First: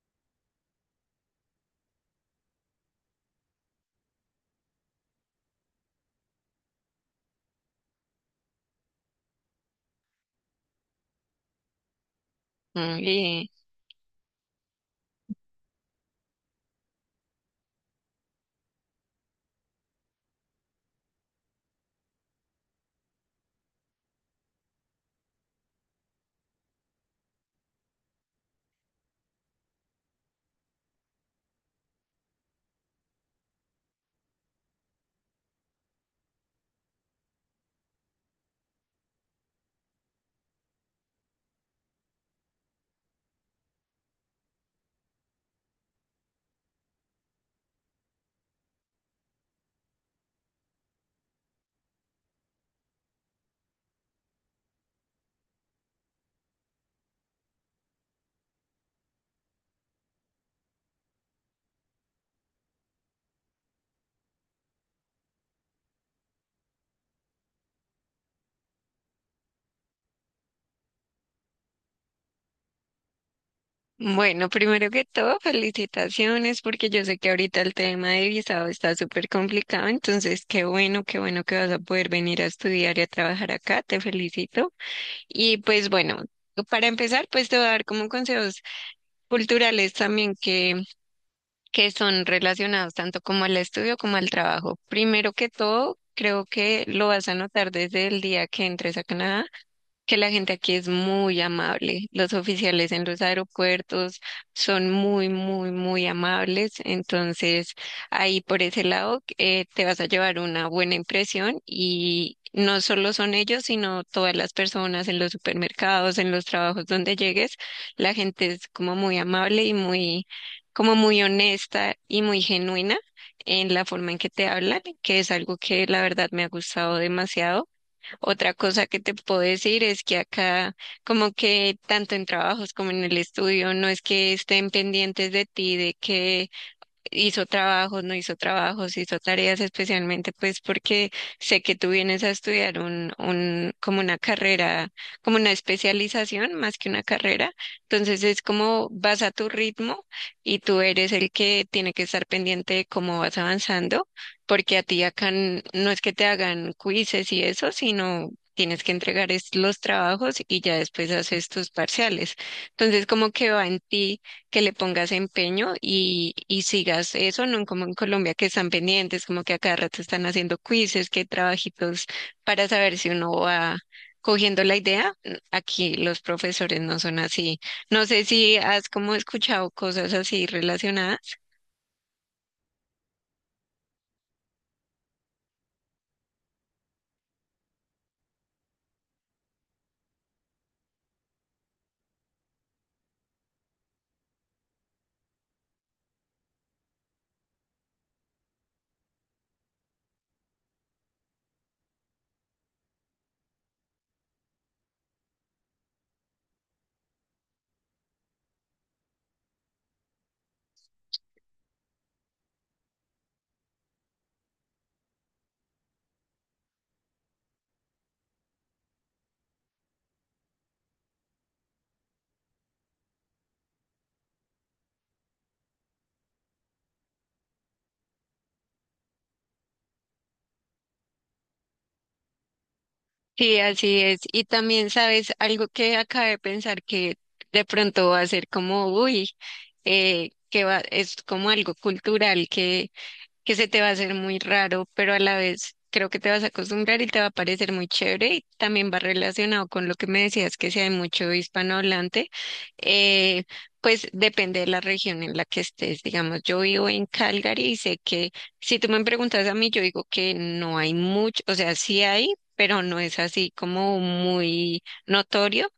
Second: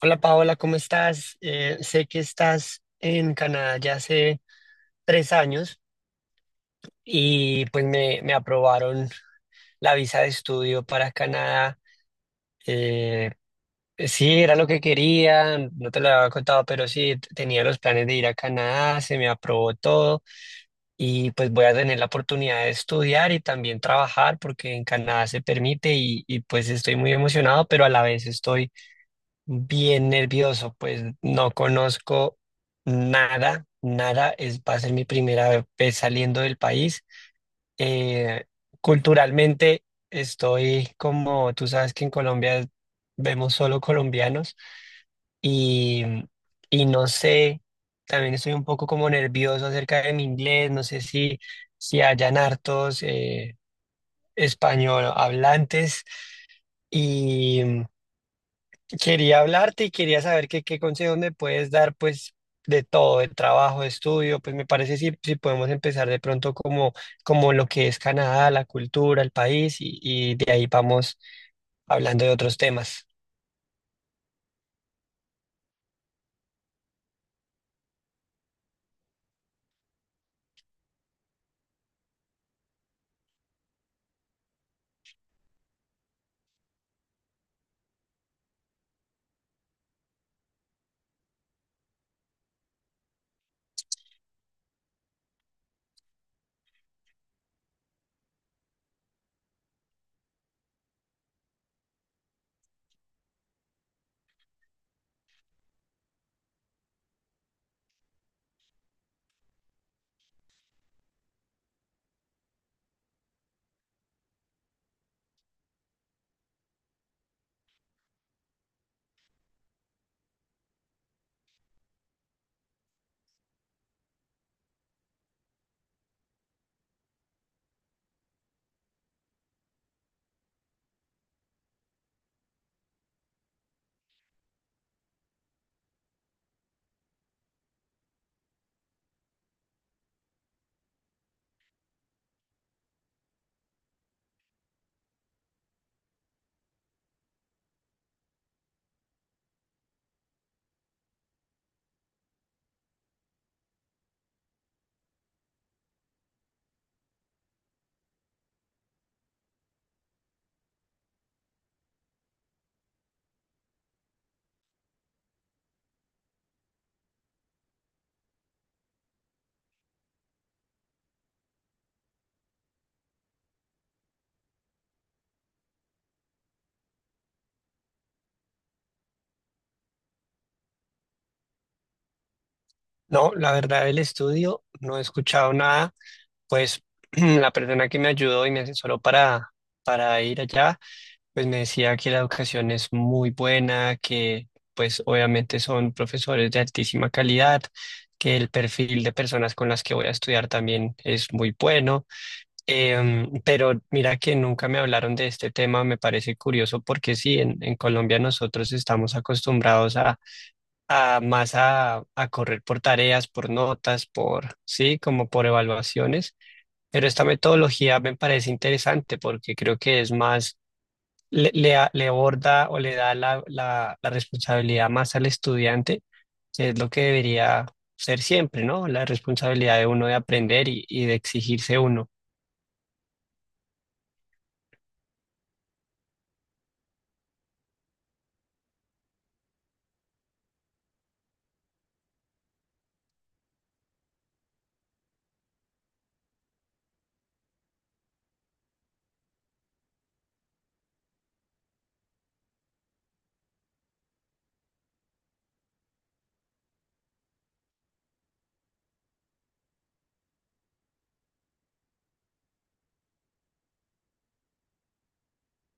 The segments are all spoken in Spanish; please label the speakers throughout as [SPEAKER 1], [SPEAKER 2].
[SPEAKER 1] Hola Paola, ¿cómo estás? Sé que estás en Canadá ya hace 3 años y pues me aprobaron la visa de estudio para Canadá. Eh,
[SPEAKER 2] Oye.
[SPEAKER 1] sí, era lo que quería, no te lo había contado, pero sí, tenía los planes de ir a Canadá, se me aprobó todo y pues voy a tener la oportunidad de estudiar y también trabajar porque en Canadá se permite y pues estoy muy emocionado, pero a la vez estoy bien nervioso, pues no conozco nada, nada, es, va a ser mi primera vez saliendo del país. Eh, Culturalmente estoy como, tú sabes que en Colombia vemos solo colombianos y, y no sé, también estoy un poco como nervioso acerca de mi inglés, no sé si, si hayan hartos español hablantes. Y quería hablarte y quería saber qué, qué consejo me puedes dar, pues, de todo, de trabajo, de estudio, pues me parece si, si podemos empezar de pronto como, como lo que es Canadá, la cultura, el país, y de ahí vamos hablando de otros temas.
[SPEAKER 2] Bueno, primero que todo, felicitaciones porque yo sé que ahorita el tema de visado está súper complicado, entonces qué bueno que vas a poder venir a estudiar y a trabajar acá, te felicito. Y pues bueno, para empezar, pues te voy a dar como consejos culturales también que son relacionados tanto como al estudio como al trabajo. Primero que todo, creo que lo vas a notar desde el día que entres a Canadá que la gente aquí es muy amable. Los oficiales en los aeropuertos son muy, muy, muy amables. Entonces, ahí por ese lado te vas a llevar una buena impresión, y no solo son ellos, sino todas las personas en los supermercados, en los trabajos donde llegues. La gente es como muy amable y muy, como muy honesta y muy genuina en la forma en que te hablan, que es algo que la verdad me ha gustado demasiado. Otra cosa que te puedo decir es que acá, como que tanto en trabajos como en el estudio, no es que estén pendientes de ti, de que hizo trabajos, no hizo trabajos, hizo tareas, especialmente pues porque sé que tú vienes a estudiar como una carrera, como una especialización más que una carrera. Entonces es como vas a tu ritmo y tú eres el que tiene que estar pendiente de cómo vas avanzando, porque a ti acá no es que te hagan quizzes y eso, sino tienes que entregar es los trabajos y ya después haces tus parciales. Entonces, como que va en ti que le pongas empeño y sigas eso, no como en Colombia que están pendientes, como que a cada rato están haciendo quizzes, que trabajitos para saber si uno va cogiendo la idea. Aquí los profesores no son así. No sé si has como escuchado cosas así relacionadas.
[SPEAKER 1] No, la verdad, el estudio, no he escuchado nada, pues la persona que me ayudó y me asesoró para ir allá. Pues me decía que la educación es muy buena, que pues obviamente son profesores de altísima calidad, que el perfil de personas con las que voy a estudiar también es muy bueno. Pero mira que nunca me hablaron de este tema, me parece curioso porque sí, en Colombia nosotros estamos acostumbrados a más a correr por tareas, por notas, por, sí, como por evaluaciones, pero esta metodología me parece interesante porque creo que es más le aborda o le da la responsabilidad más al estudiante, que es lo que debería ser siempre, ¿no? La responsabilidad de uno de aprender y de exigirse uno.
[SPEAKER 2] Sí, así es. Y también sabes algo que acabé de pensar que de pronto va a ser como, uy, que va, es como algo cultural que se te va a hacer muy raro, pero a la vez creo que te vas a acostumbrar y te va a parecer muy chévere, y también va relacionado con lo que me decías, que si hay mucho hispanohablante. eh, pues depende de la región en la que estés. Digamos, yo vivo en Calgary y sé que si tú me preguntas a mí, yo digo que no hay mucho, o sea, sí hay, pero no es así como muy notorio,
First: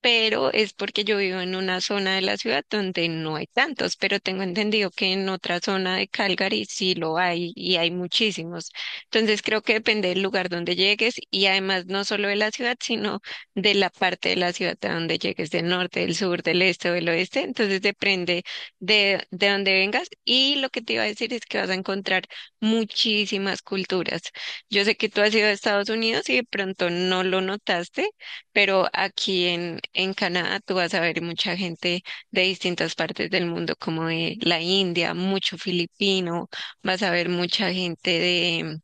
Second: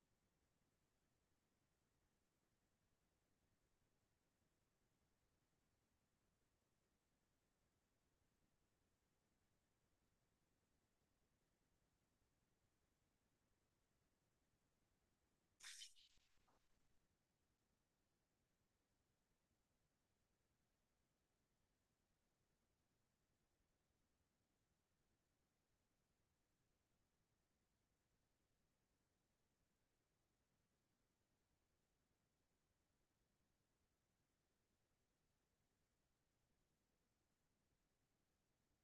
[SPEAKER 2] pero es porque yo vivo en una zona de la ciudad donde no hay tantos, pero tengo entendido que en otra zona de Calgary sí lo hay y hay muchísimos. Entonces creo que depende del lugar donde llegues y además no solo de la ciudad, sino de la parte de la ciudad a donde llegues, del norte, del sur, del este o del oeste. Entonces depende de dónde vengas. Y lo que te iba a decir es que vas a encontrar muchísimas culturas. Yo sé que tú has ido a Estados Unidos y de pronto no lo notaste, pero aquí en Canadá tú vas a ver mucha gente de distintas partes del mundo, como de la India, mucho filipino, vas a ver mucha gente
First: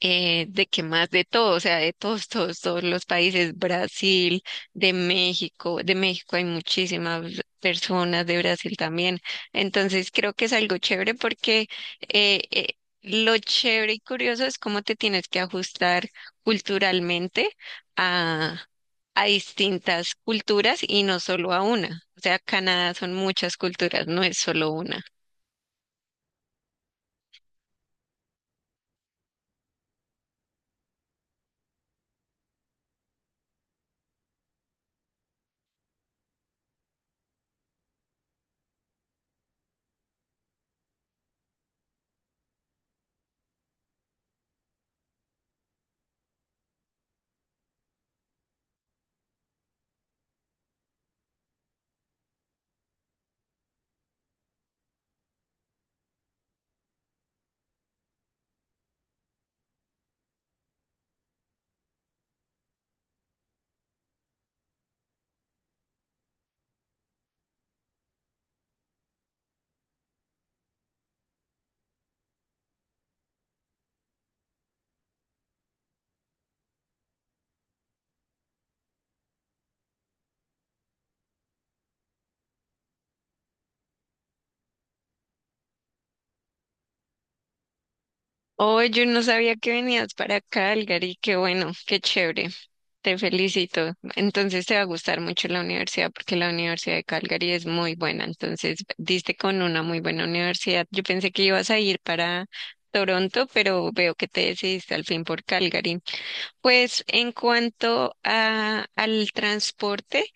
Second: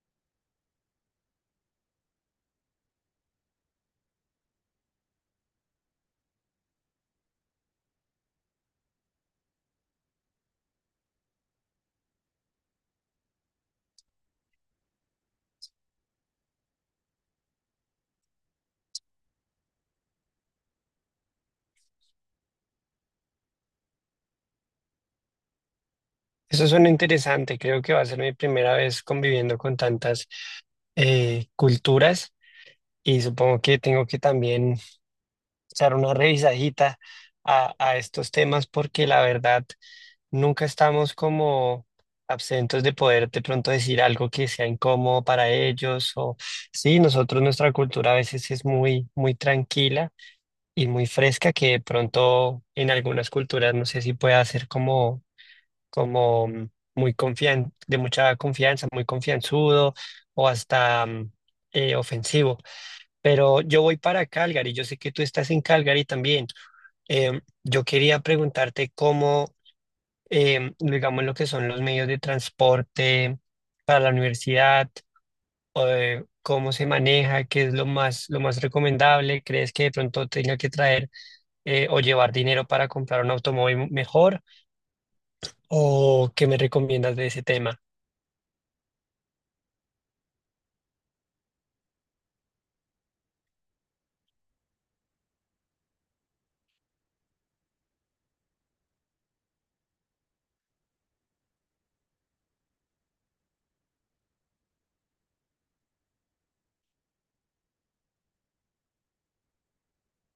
[SPEAKER 2] de que más de todo, o sea, de todos, todos, todos los países, Brasil, de México hay muchísimas personas, de Brasil también. Entonces creo que es algo chévere porque eh, eh, lo chévere y curioso es cómo te tienes que ajustar culturalmente a, a distintas culturas y no solo a una. O sea, Canadá son muchas culturas, no es solo una.
[SPEAKER 1] Eso suena interesante, creo que va a ser mi primera vez conviviendo con tantas culturas y supongo que tengo que también echar una revisadita a estos temas porque la verdad nunca estamos como absentos de poder de pronto decir algo que sea incómodo para ellos o sí, nosotros nuestra cultura a veces es muy muy tranquila y muy fresca que de pronto en algunas culturas no sé si pueda ser como como mm, muy confian de mucha confianza, muy confianzudo o hasta ofensivo. Pero yo voy para Calgary, yo sé que tú estás en Calgary también. Yo quería preguntarte cómo digamos, lo que son los medios de transporte para la universidad, cómo se maneja, qué es lo más recomendable, ¿crees que de pronto tenga que traer o llevar dinero para comprar un automóvil mejor? ¿O qué me recomiendas de ese tema?
[SPEAKER 2] Oh, yo no sabía que venías para Calgary, qué bueno, qué chévere. Te felicito. Entonces te va a gustar mucho la universidad porque la Universidad de Calgary es muy buena. Entonces diste con una muy buena universidad. Yo pensé que ibas a ir para Toronto, pero veo que te decidiste al fin por Calgary. Pues en cuanto al transporte,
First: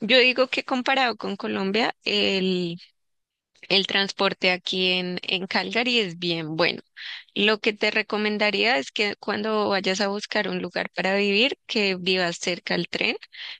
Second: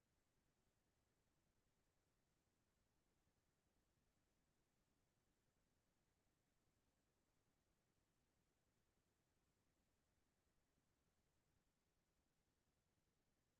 [SPEAKER 2] yo digo que comparado con Colombia, el transporte aquí en Calgary es bien bueno. Lo que te recomendaría es que cuando vayas a buscar un lugar para vivir, que vivas cerca al tren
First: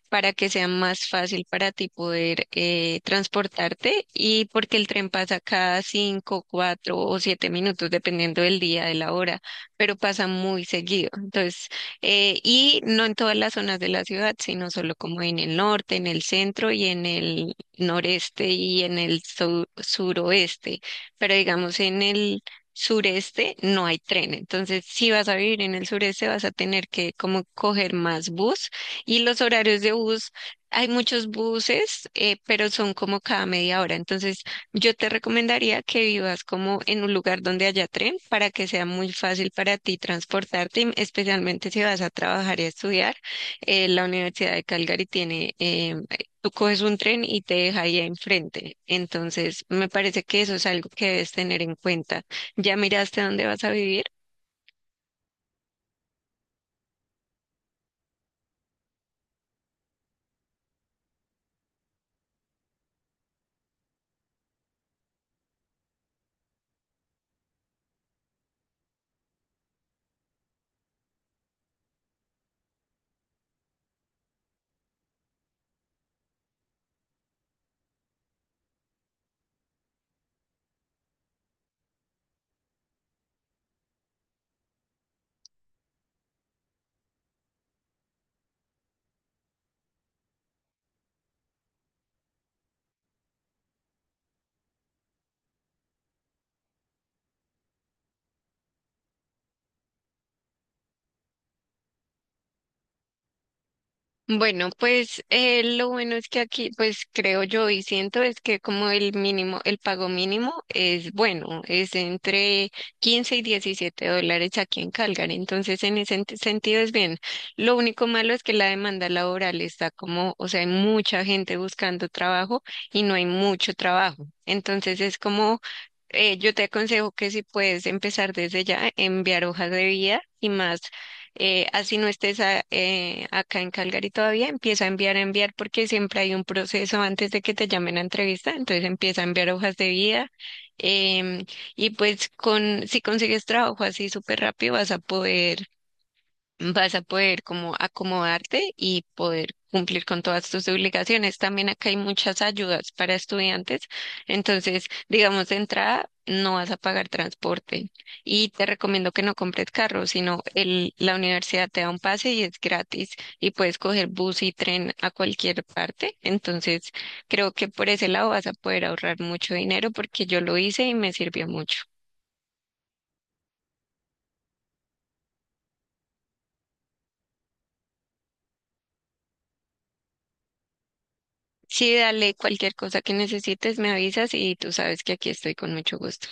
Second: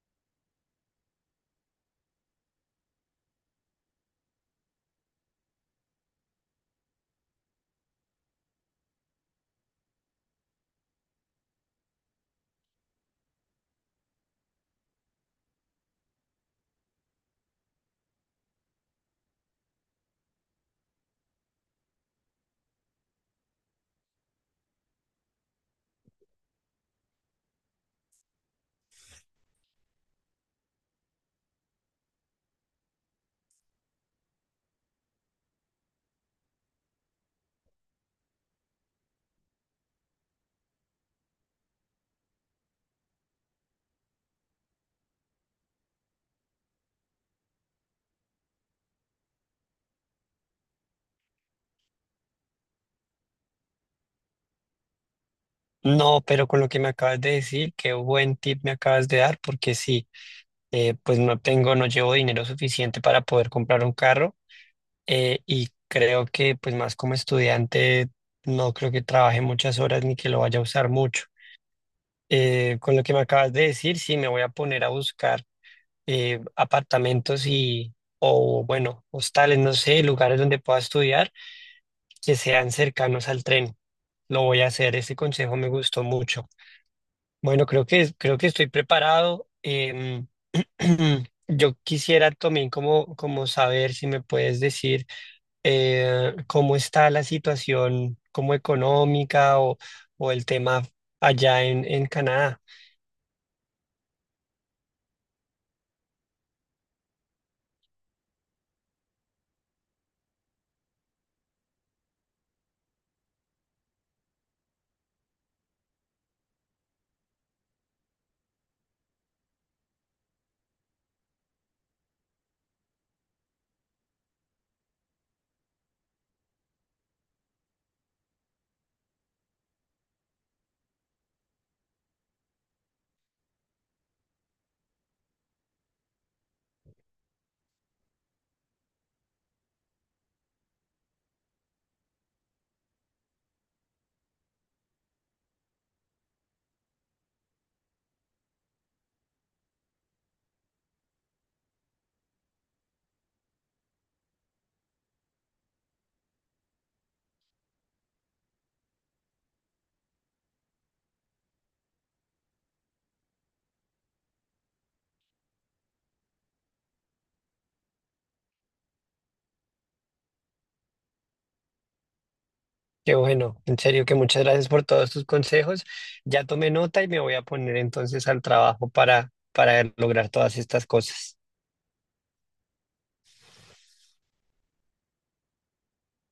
[SPEAKER 2] para que sea más fácil para ti poder transportarte, y porque el tren pasa cada 5, 4 o 7 minutos, dependiendo del día, de la hora, pero pasa muy seguido. Entonces, y no en todas las zonas de la ciudad, sino solo como en el norte, en el centro y en el noreste y en el suroeste, pero digamos en el sureste no hay tren, entonces si vas a vivir en el sureste vas a tener que como coger más bus. Y los horarios de bus, hay muchos buses, pero son como cada media hora. Entonces yo te recomendaría que vivas como en un lugar donde haya tren, para que sea muy fácil para ti transportarte, y especialmente si vas a trabajar y a estudiar. La Universidad de Calgary tiene em, tú coges un tren y te deja ahí enfrente. Entonces, me parece que eso es algo que debes tener en cuenta. ¿Ya miraste dónde vas a vivir?
[SPEAKER 1] No, pero con lo que me acabas de decir, qué buen tip me acabas de dar, porque sí, pues no tengo, no llevo dinero suficiente para poder comprar un carro. Y creo que pues más como estudiante no creo que trabaje muchas horas ni que lo vaya a usar mucho. Con lo que me acabas de decir, sí, me voy a poner a buscar apartamentos y, o bueno, hostales, no sé, lugares donde pueda estudiar que sean cercanos al tren. Lo voy a hacer, ese consejo me gustó mucho. Bueno, creo que estoy preparado. Yo quisiera también como, como saber si me puedes decir cómo está la situación como económica o el tema allá en Canadá.
[SPEAKER 2] Bueno, pues lo bueno es que aquí, pues creo yo y siento es que como el mínimo, el pago mínimo es bueno, es entre 15 y $17 aquí en Calgary. Entonces, en ese sentido es bien. Lo único malo es que la demanda laboral está como, o sea, hay mucha gente buscando trabajo y no hay mucho trabajo. Entonces, es como yo te aconsejo que si puedes empezar desde ya, enviar hojas de vida así no estés acá en Calgary todavía, empieza a enviar, porque siempre hay un proceso antes de que te llamen a entrevista, entonces empieza a enviar hojas de vida. Em, y pues con, si consigues trabajo así súper rápido, vas a poder, vas a poder como acomodarte y poder cumplir con todas tus obligaciones. También acá hay muchas ayudas para estudiantes. Entonces, digamos, de entrada no vas a pagar transporte, y te recomiendo que no compres carro, sino la universidad te da un pase y es gratis, y puedes coger bus y tren a cualquier parte. Entonces, creo que por ese lado vas a poder ahorrar mucho dinero porque yo lo hice y me sirvió mucho.
[SPEAKER 1] Que bueno, en serio que muchas gracias por todos tus consejos. Ya tomé nota y me voy a poner entonces al trabajo para lograr todas estas cosas.
[SPEAKER 2] Sí, dale, cualquier cosa que necesites me avisas y tú sabes que aquí estoy con mucho gusto.